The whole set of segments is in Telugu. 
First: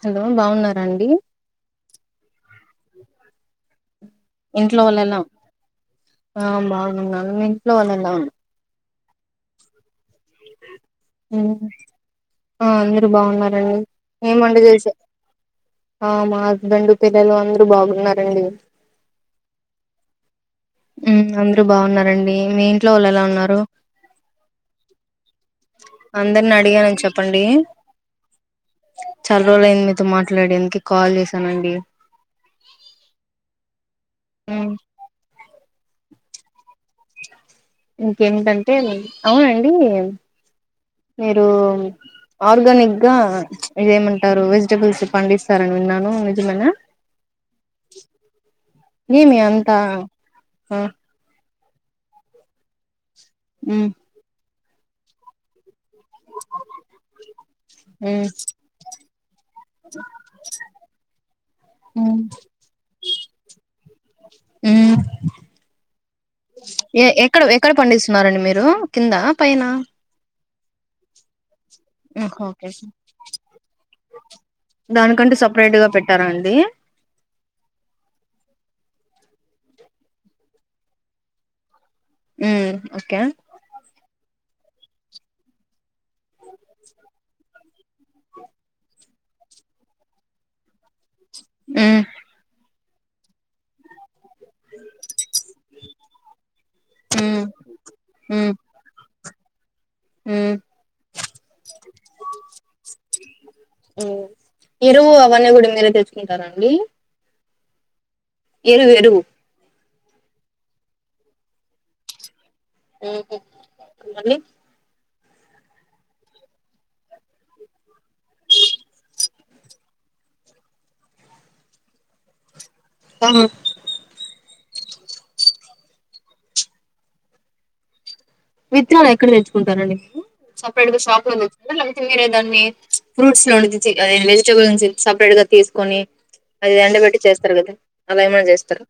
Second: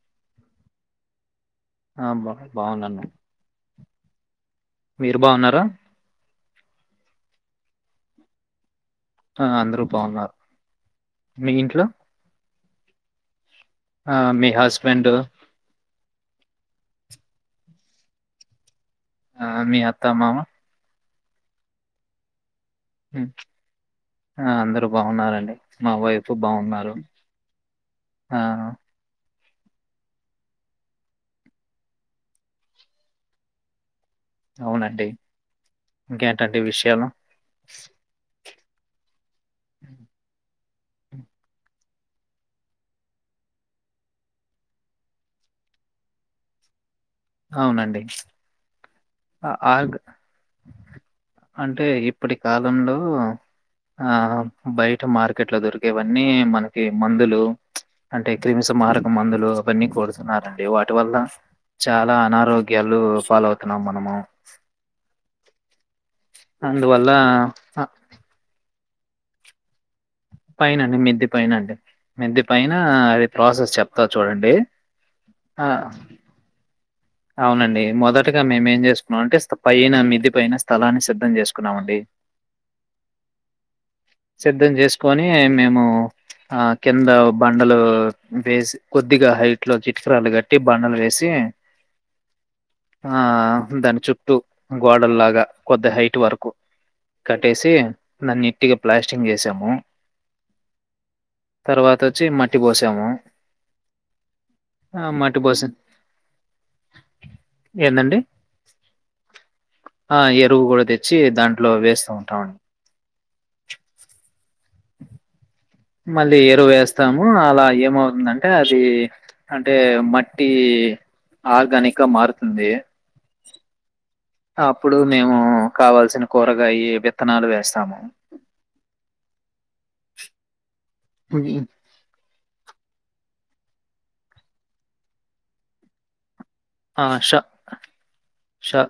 హలో బాగున్నారా అండి ఆ బా బాగున్నాను ఇంట్లో వాళ్ళు మీరు ఎలా బాగున్నారా? ఆ బాగున్నా మీ ఇంట్లో ఎలా వాళ్లు ఉన్ ఆ అందరూ బాగున్నారు హ్మ్. మీ ఇంట్లో ఆ మీరు బాగున్నార ఆ ఏం మీ వంట చేశా హస్బెండ్, ఆ మా హస్బండ్ పిల్లలు అందరు బాగున్నారండి ఆ మీ అత్త మామ యూ అందరు బాగున్నారండి మీ ఇంట్లో వాళ్ళు ఉ ఎలా ఉన్నారు ఆ అందరూ బాగున్నారండి మా వైఫ్ అందరిని బాగున్నారు అడిగానని చెప్పండి ఆ. చాలా రోజులైంది మీతో మాట్లాడి ఎందుకు కాల్ చేశానండి అవునండి ఇంకేంటండి విషయాలు ఇంకేంటంటే అవునండి మీరు ఆర్గానిక్ గా అదేమంటారు వెజిటబుల్స్ పండిస్తారని విన్నాను నిజమేనా అవును అండి ఏమి అంతా ఆ అంటే ఇప్పటి కాలంలో ఉమ్ ఆ బయట మార్కెట్లో దొరికే వన్ని మనకి మందులు ఉచ్ అంటే ఉమ్ క్రిమి సంహారక మందులు అవన్నీ కొడుతున్నారండి వాటి వల్ల చాలా ఉమ్ అనారోగ్యాలు ఫాలో అవుతున్నాం నమో ఊ ఎ అందువల్ల ఎక్కడ ఎక్కడ అ పండిస్తున్నారు అండి మీరు కిందా పైన పైనండి మిద్ది పైనండి ఓకే సార్ చెప్తా చూడండి. దానికంటే ఆ సపరేట్గా పెట్టారా అండి అవునండి మొదటగా మేమేం చేసుకున్నాం అంటే పైన మిద్ది పైన స్థలాన్ని సిద్ధం చేసుకున్నామ అండి ఉ ఓకే సిద్ధం చేసుకొని మేము ఆ కింద బండలు వేసి కొద్దిగా హైట్ లో చిట్క్రాలు కట్టి బండలు వేసి ఊ ఆ దాని చూప్ప గోడల్ లాగా కొది హైట్ వరకు ఉమ్ కట్టేసి దన్ని ఉమ్ ఇట్టిగా ప్లాస్టిక్ కచింగ్ చేసాము తర్వాత వచ్చి మట్టి పోసాము. ఆ ఎరువు మట్టి అవన్నీ కూడా పోసి మీరే తెచ్చుకుంటారండి ఏందండి ఎరువు ఎరువు ఆ ఎరువు కూడా తెచ్చి దాంట్లో వేస్తూ ఉంటామండి ఓడి మళ్ళీ ఎరువు వేస్తాము అలా ఏమవుతుందంటే అది అంటే మట్టి ఆర్గానిక్ గా మారుతుంది ఆ అప్పుడు మేము కావాల్సిన కూరగాయ విత్తనాలు వేస్తాము విత్తనాలు ఎక్కడ నేర్చుకుంటారండి ప్పడు లోద హ్మ్. విారు లేకపోతే మీరే దాన్ని ఫ్రూట్స్ లో ఉం వెజిటబుల్ నుంచి సపరేట్ గా తీసుకొని అది ఆ ఎండబెట్టి ష చేస్తారు కదా అలా ఏమైన్నా ష చేస్తారు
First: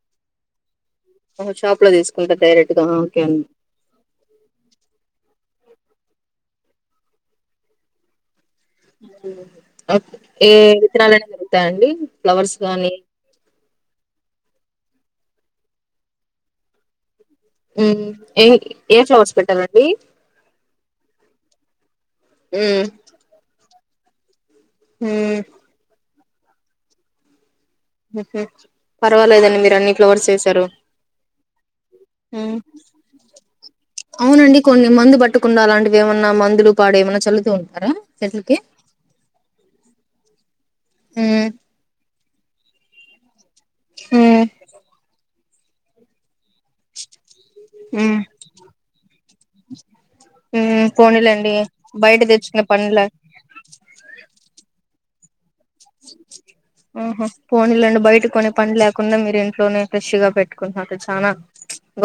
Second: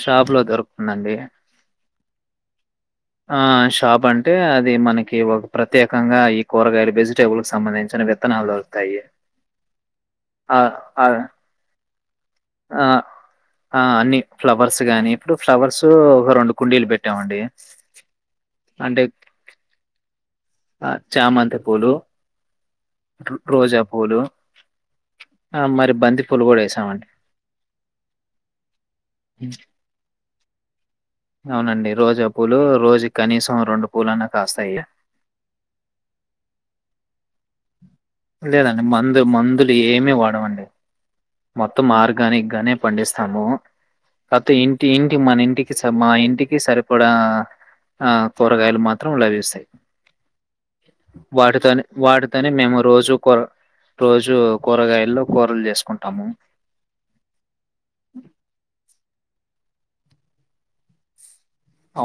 షాప్ లో దొరుకుతుందండి షాప్ లో తీసుకు అంత డైరెక్ట్ దానికే ఆ షాప్ అంటే అది మనకి ఒక ప్ర ప్రత్యేకంగా ఈ కూరగాయలు వ వెజిటేబుల్ క సంబంధించిన విత్తనాలు దొరుకుతాయి అఓకే ఏ ఆ ఆ ఇత్రరాలనే ద జరుగుతా అడి ఫ్లవర్స్ ఆ కాగానీ ఆ అన్ని ఫ్లవర్స్ గాని ఇప్పుడు ఫ్లవర్స్ ఒక రెండు కుండీలు పెట్ ట్టామంటడి మ్మ్ ఏ ఏ ఫ్లో హాస్పిటల్ అండి ఆ చామంత పోలు ఆ రోజా పోలుూ మ్మ్ ఆ మరి బంది ఫలుగూడ వేసమండి హహా పర్వాలేదండి మీరు అన్నిట్లో ఓట్స్ వేసి తరు అవునండి రోజా పూలు హ్మ్మ్ రోజు కనీసం రెండు పూలన్నా అవునండి కాస్తాయి కొన్ని మందు పట్టకుండా అలాంటివి ఏమన్నా మందులు పాడు ఏమన్నా చలుతూ ఉంటా అర లేదండి మందు మందులు ఏమి వాడవండి మ్మ్ మొత్తం ఆర్గానిక్ గానే పండిస్తాము మ్మ్ కాతే ఇంటి ఇంటి మన ఇ సమా మా ఇంటికి సరిపడా మ్మ్ కూరగాయలు మాత్రం లభిస్తాయి మ్మ్ పోనీలేండి వాటితో బయట వాటితోనే తెచ్చుకునే మెమ పనిలే రోజు కూర రోజు కూరగాయలు కూరలు చేస్తాము ఓహో పోనీలే అండి బయట కొనే పని లేకుండా కుండా మీరు ఇంట్లోనే ఫ్రెష్ గా పెట్టుకున్నారు చానా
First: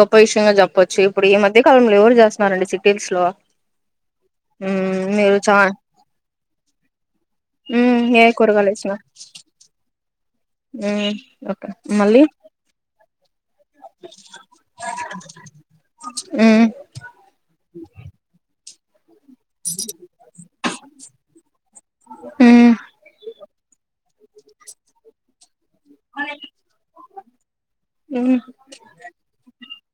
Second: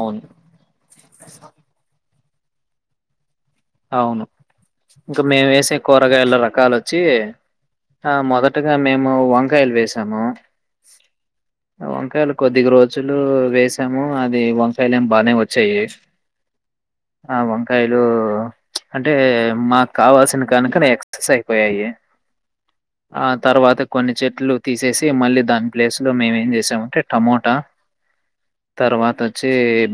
గొప్ప విషయంగా చెప్పొచ్చు ఇప్పుడు ఈ మధ్య కాలంలో ఎవరు చేస్త నండి సిటీస్ లో అవును మ్మ్ ఇంకా మీరు మేము చా వేసే కూరగాయల రకాలు వచ్చి ఆ మ్మ్ ఏ మొదటి కూరగాయలు ఇంకా వేసినారు మేము వంకాయలు వేసాము మ్మ్ ఓకే ఆ మళ్ళీ వంకాయలు కొద్దిగా రోజులు వేసాము అది వంకాయలు ఏమి బానే వచ్చాయి మ్మ్ ఆ వంకాయలు అంటే మాకు కావలసిన గనుక ఎక్సర్స్ అయిపోయాయి మ్మ్ ఆ తర్వాత కొన్ని చెట్లు తీసేసి మళ్ళీ దాని ప్లేస్ లో మేము ఏమి చేశాము అంటే టమోటా మ్మ్ తర్వాత వచి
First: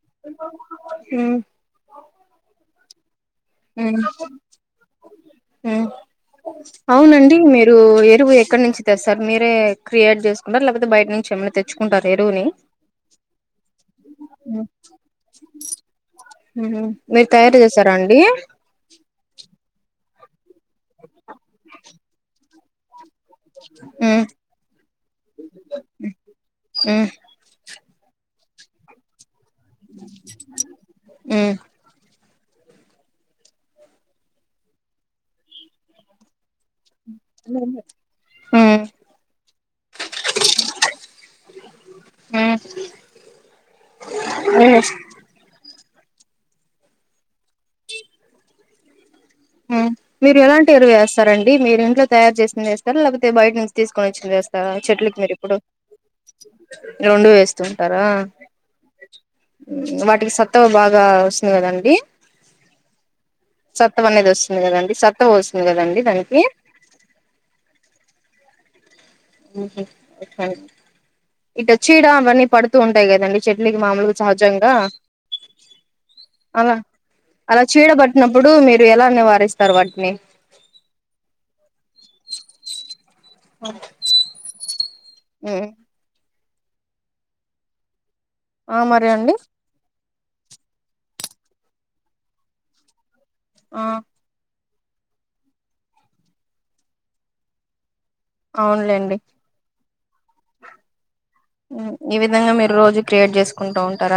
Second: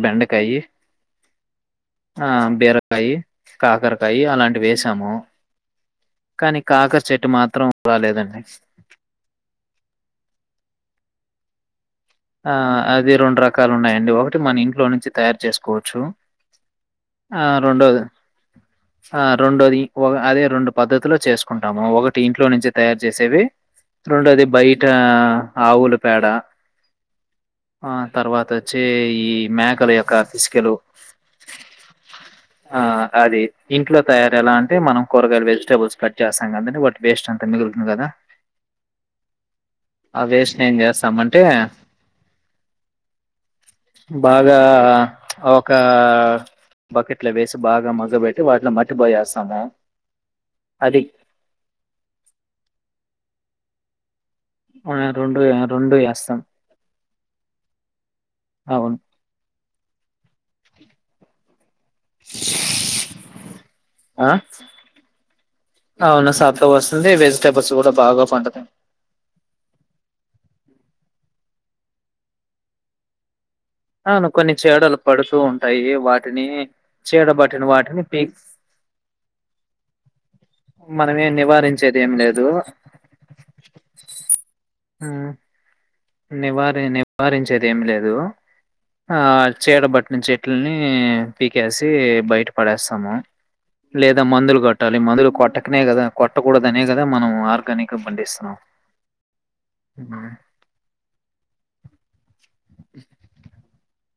బెండకాయి మ్మ్ బీరకా అయి హ్మ్మ్ హ్మ్మ్ కానీ కాకర చెట్టు అవునండి మాత్రం మీరు ఎరువు రాలేదండి. ఎక్కడి నుంచి తెస్తారు మీరే క్రియేట్ చేసుకుంటారు లేకపోతే బయట నుంచి ఏమన్న తెచ్చు ఆ అది రెండు రకాలు ఉన్నాయండి ఒకటి మన ఇంట్లో నుంచి తయారు చేసుకోవచ్చు హ్మ్మ్ మీరు ఆ తయారు చేసారా రెండోది అండి ఆ రెండోది ఆర్ అదే రెండు పద్దధతిలో చేసుకుంటాము ఒకటి ఇంట్లో నుంచి తే చేసేవి మ్మ్ రెండోది బయట ఆవులు పేడ మ్మ్ ఆ తర్వాత చేయి మేకల యొక్క పిసుకలు మ్మ్ ఆ అది ఇంట్లో తయార ఎలా అంటే మనం కూరగాయలు వెజిటబుల్స్ కట్ చేస్తాం ఒకటి వేస్ట్ అంత మేము మిగుతుంది కదా ఆ వేస్ట్ ని ఏం చేస్తామంటే బాగా ఔ ఒక బకెట్లో వేసి బాగా మగ్గపెట్టి వాటిలో మట్టిపోయేస్త ఉ మీరు ఎలాంటి ఎరువు వేస్తారండి మీరు ఇంట్లో తయారు చేసింది వేస్తారా లేకపోతే బయట నుంచి తీసుకోవచ్చు వేస్తారా ఆ, చెట్లకి మీరు రెండు ఇప్పుడు రెండు వేస్తాం రెండు వేస్తుంటారా అవును వాటికి సత్తు బాగా వస్తాది కదా అంతా సత్ ఆ అవునా దానికి సక్కగా వస్తుంది వెజిటేబుల్స్ కూడా బాగా పండుతాయి ఇక చీడ అవన్నీ పడుతూ ఉంటాయి కదండి చెట్లకి మామలుగా అవును కొన్ని సహజంగా చీడలు పడుతూ ఉంటాయి వాటిని అలా అలా చీడబట్టిన చీడ వాటిని పీ పట్టినప్పుడు మీరు ఎలా నివారిస్తారు వాటిని అ గేటు సౌండ్ ఆ నివారిణి నివారించేది ఏం లేదు మరి ఆ అండి చీడ బట్టి చెట్లని పీకేసి బయట పడేస్తాము ఆ లేదా మందులు కొట్టు కొట్టాలి మందులు కొట్టకనే కదా కొట్టకూడదనే కదా మనం ఆర్గానిక్ అవునులేండి అ ఈ విధంగా మీరు రోజు క్రియేట్ చేసుకుంటూ ఉంటాం అత్తర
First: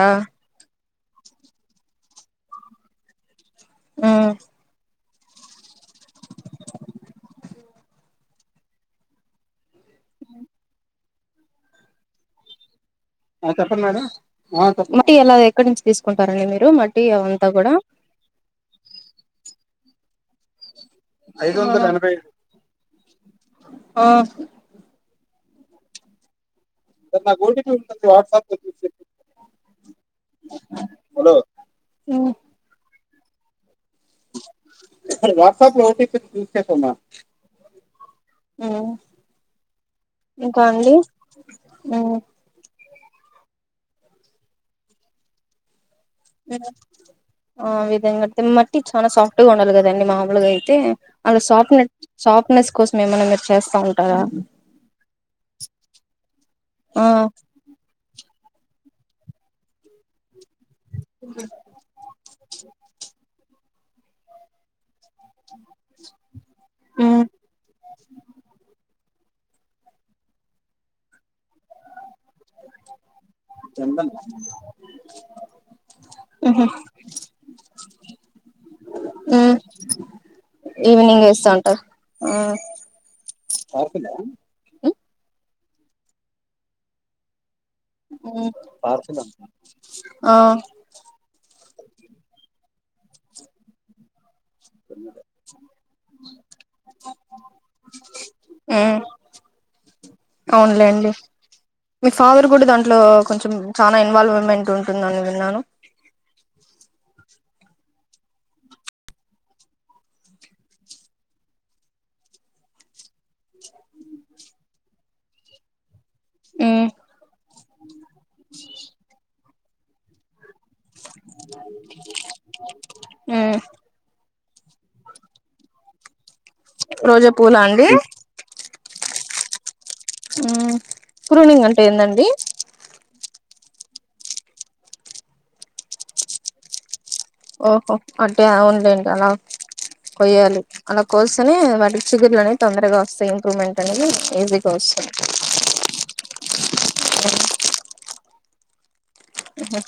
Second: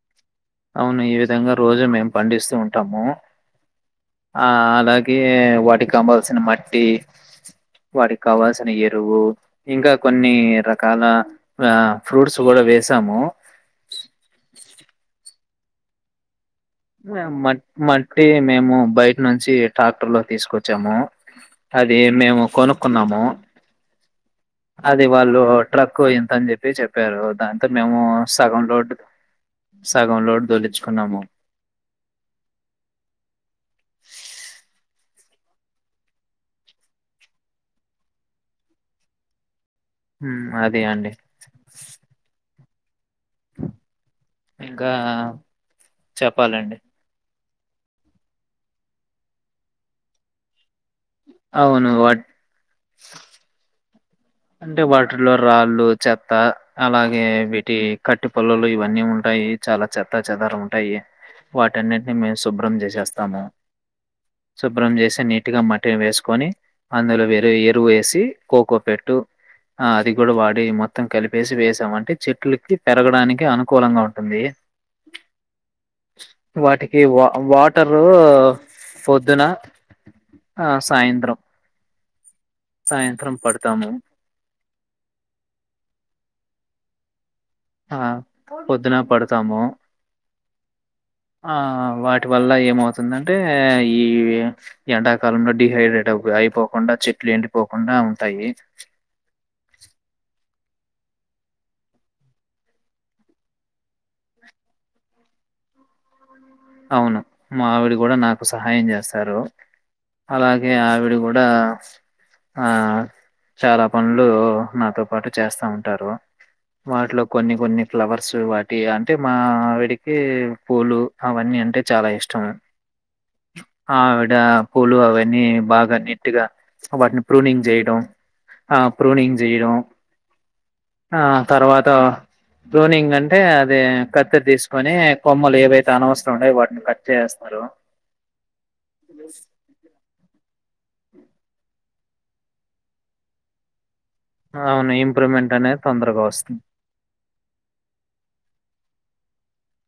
అవును ఈ విధంగా రోజు మేం పండిస్తూ ఉంటాము ఆ అలాగే వాటికి అవాల్సిన మట్టి వాటికి కావాల్సిన ఎరువు ఇంకా కొన్ని రకాల ఫ్రూట్స్ ఆ కూడా వేసి ఆ చెప్పండి మేడం ఇంటిలో ఎక్కడి నుంచి తీసుకుంటారండి మీరు మట్టి అవంతా మట్టి కూడా మట్టి మేము బయట నుంచి ట్రాక్టర్ లో తీసుకొచ్చి వచ్చాము ఐదు వందల అది మేము కొనుక్కున్నాము ఆ అది వాళ్ళు ట్రక్ ఎంత అని చెప్పి చెప్పారు సార్ నాకు దాంతో ఓటీపీ మేము ఉంటుంది వాట్సాప్ లో సగం చూసి లోడ్ సగం లోడ్ తొలించుకున్నాము హలో వాట్సప్ లో ఒకటిూసమా హ్మ్, ఇంకా అది అండి ఇంకా చెప్పాలండి ఆ విధంగా కడితే మట్టి చాలనా సాఫ్ట్ గా ఉండాలి కదండి మామూలుగా అయితే అంత సాఫట్నె అవును వా సాఫట్నెస్ కోసం ఏమైన్నా మీరు చేస్తా ఉ అంటే వాటిలో రాళ్ళు చెత్త ఆ అలాగే వీటి కట్టు పల్లలు ఇవన్నీ ఉంటాయి చాలా చెత్త పచ్చదర ఉంటాయి వాటిన్నిటిని మేము శుభ్రం చేసేస్తాము సుబ్రం చేైస నట్ మట్టిగా మట్టిని వేసుకొని ఉమ్ అందులోరు ఎరువు వేసి కోకో పెట్టు ఆ అది కూడా వాడి మొత్తం కలిపి వేసి వేసాం అంటే చెట్లకి పెరగడానికి అనుకూలంగా ఉంటుంది ఉహు వాటికి వా వాటరు పొద్దున ఉమ్ ఆ ఈవినింగ్ సాయంత్రం వేస్తా ఉంటారు ఆ సాయంత్రం పడతాము ఆహ్, పొద్దున పడతాము. ఆ ఆ! వాటి వల్ల ఏమవుతుందంటే ఈ ఎండాకాలంలో డిహైడ్రేట్ అ అయిపోకుండా చెట్లు ఎండిపోకుండా ఉంటాయి అవునులే అండి మీ ఫాదర్ కూడా దాంట్లో కొంచెం చాలా ఇన్వాల్వ్మెంట్ ఉంటుందని విన్నాను అవును మా ఆవిడి కూడా నాకు సహాయం చేస్తారు అలాగే ఆవిడ కూడా ఆ చాలా పనులు నాతో పాటు చేస్తా ఉంటారు ఉమ్ వాటిలో కొన్ని కొన్ని ఫ్లవర్స్ వాటి అంటే మా పో అవన్నీ అంటే చాలా ఇష్టం ఉమ్ ఆవిడ పూలు అవన్నీ బాగా వాటిని రోజా పూలా ప్రూనింగ్ అండి చేయడం ఆ ప్రూనింగ్ చేయడం ఉమ్ ఆ ప్రూనింగ్ అంటే తర్వాత ఏందండి ప్రూనింగ్ అంటే అంటే అది కత్త్తరి తీసుకొని కొమ్మలు ఏవైతే స్ానవరం ఉండయి వాటిని చేస్తారు ఓహో అంటే అవుండేంటి అలా కొయ్యాలి అలా కోస్తేనే వాటికి చిగుర్లు అనేవి తొందరగా వస్తాయి ఇంప్రూవ్మెంట్ అనేది ఈజీగా అవును వస్తుంది ఇంప్రూవ్మెంట్ అనేది తొందరగా వస్తుంది అహ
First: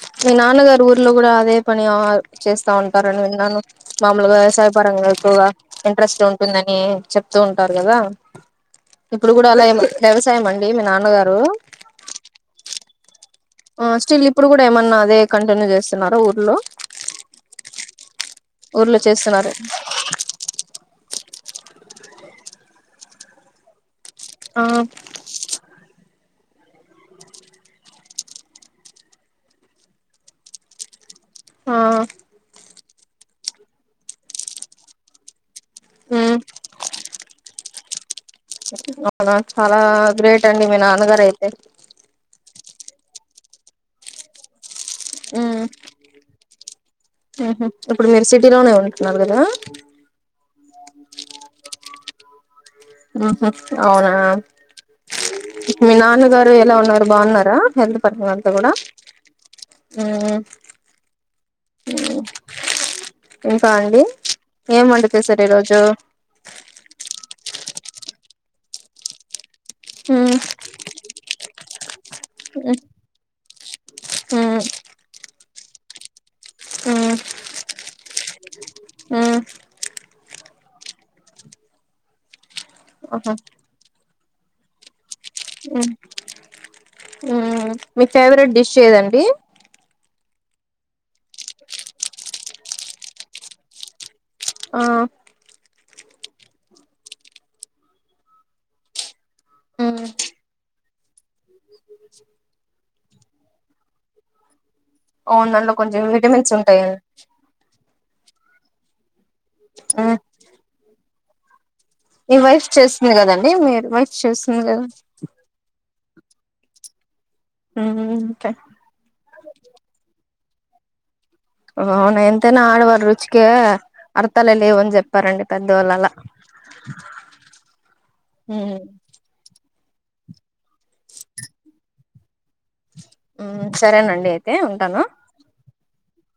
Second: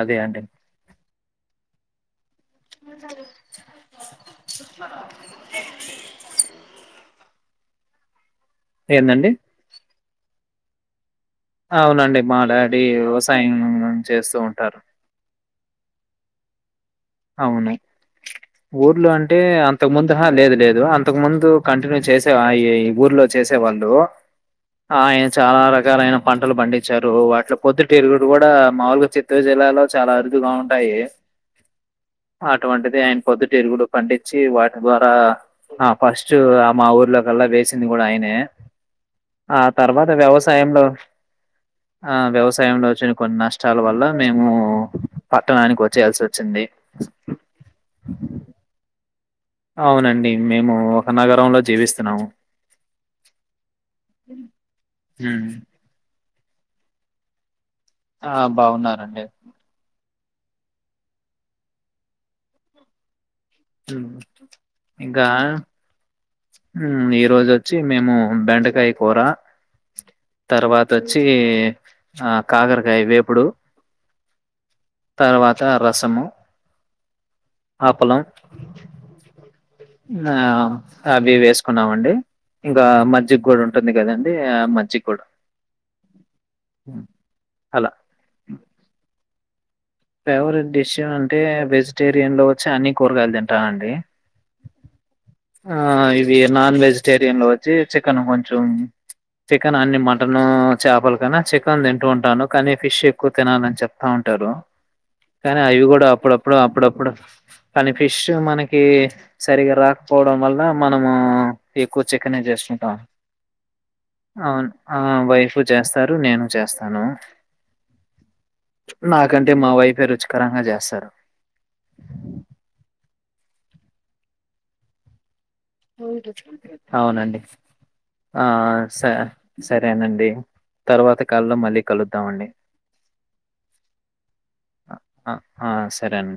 అదే మీ అండి నాన్నగారు ఊర్లో కూడా అదే పన్ ఏమో చేస్తా ఉంటారని విన్నాను మామూలుగా వ్యవసాయ పరంగా ఎక్కువగా ఇంట్రెస్ట్ ఉంటుందని చెప్ త్తు ఉంటారు కదా ఏందండి ఇప్పుడు కూడా అలా ఏమ వ్యవసాయం అండి మీ నాన్నగా అవునండి మా డాడీ వ్యవసాయం ఆ స్టిల్ చేస్తూ ఇప్పుడు కూడా ఉంటారు ఏమన్నా అదే కంటిన్యూ చేస్తున్నారా ఊర్లో అవును ఊర్లో అంటే అంతకు ముందు హ లేదు లేదు అ తకు ముందు కంటిన్యూ చేసే ఆ ఈ ఊర్లో చేసే వాళ్ళు ఆ ఆయిన్ చాలా ర కాలైన పంటలు పండించారు వాటిలో పొద్దు తిరుగుడు కూడా మామూలుగా చిత్తూరు జిల్లాలో చాలా అరుదుగా ఉంటాయి ఆ టువంటిది ఆయన పొద్దుతిరుగుడు పండించి వాటి ద్వారా ఆ ఫస్ట్ ఉమ్ అమ ఊర్ ల్లో కల్లా వేసింది కూడా ఆయనే అవునా ఆ చాలా తర్వాత గ్రేట్ అండి మీ వ్యవసాయంలో నాన్నగారు అయితే సయంలో వచ్చిన కొన్ని నష్టాల వల్ల మేము ఉమ్ పట్టణానికి వచ్చేయ్యాల్సిసో చ్చింది నాలుగద అవునండి మేము ఒక నగరంలో జీవిస్తున్నాము మ్ హు అవునా ఉమ్. మీనాన గర్ ఎలా ఉన్నారు బాగున్నారా హెల్త్ పరంగా ఆ అంతా కూడా బాగున్నారండి ఉ హు ఇంకా అండి ఉమ్. ఏం వంట ఇంకా చెసారు ఈరోోజు చ్చి మేము బెండకాయ్ కూర మ్మ్ తర్వాత చ్చి ఆ కాకరకాయ వేపుడు హు తర్వాత రసము మ్మ్ ఆపలం మ్మ్ ఆ అవి వేసుకున్నామండి ఇంక ఆహా మజ్జిగ కూడ ఉంటుంది కదండి అదే మజ్జిగ్ గూడ మ్మ్ మీ ఫేవ్రెట్ డిష్ ఏదండి ఫేవరెట్ డిష్ అంటే వెజిటేరియన్ లో వచ్చి అన్ని కూరగాయలు తింటానండి ఆ అ ఇవి నాన్ వెజిటేరియన్లో వచ్చి చికెన్ కొంచెం చికెన్ అన్ని మ్మ్ మటన్ చేపలు కన్నా చికెన్ తింటూ ఉంటాను కానీ ఫిష్ ఎక్కువ తినాలని చెప్తూ ఉంటారు అవును కానీ దాంట్లో అవి కూడ కొంచెం విటమిన్స్ అప్పుడప్పుడు ఉంటాయన్ అప్పుడప్పుడు కానీ ఫిష్ ఫిష్ మనకి సరిగ రాక్పోవడం వల్ల మనం మో ఈ వైఫ్ చేస్తుంది కదండి మీర్ వైఫ్ చేస్తుంది కద స్తారు నేను చేస్తాను ఉమ్ ఒకె ఆ గండ్ అంటే మా వైఫె రుచికరంగ చేస్తారు. అ అవున ఎంతైనా ఆడవాారు రుచిికే అర్థాలే లేవుని చెప్పారండి పెద్దవాళ్ళు అలా అవునండి ఆ మ్మ్ శ సరేనండి తర్వాత కాల్లో మళ్ళీ కలుద్దామండి ఉమ్ సరేనండి అయితే అ ఉంటాను అ ఆ! సరేనండి.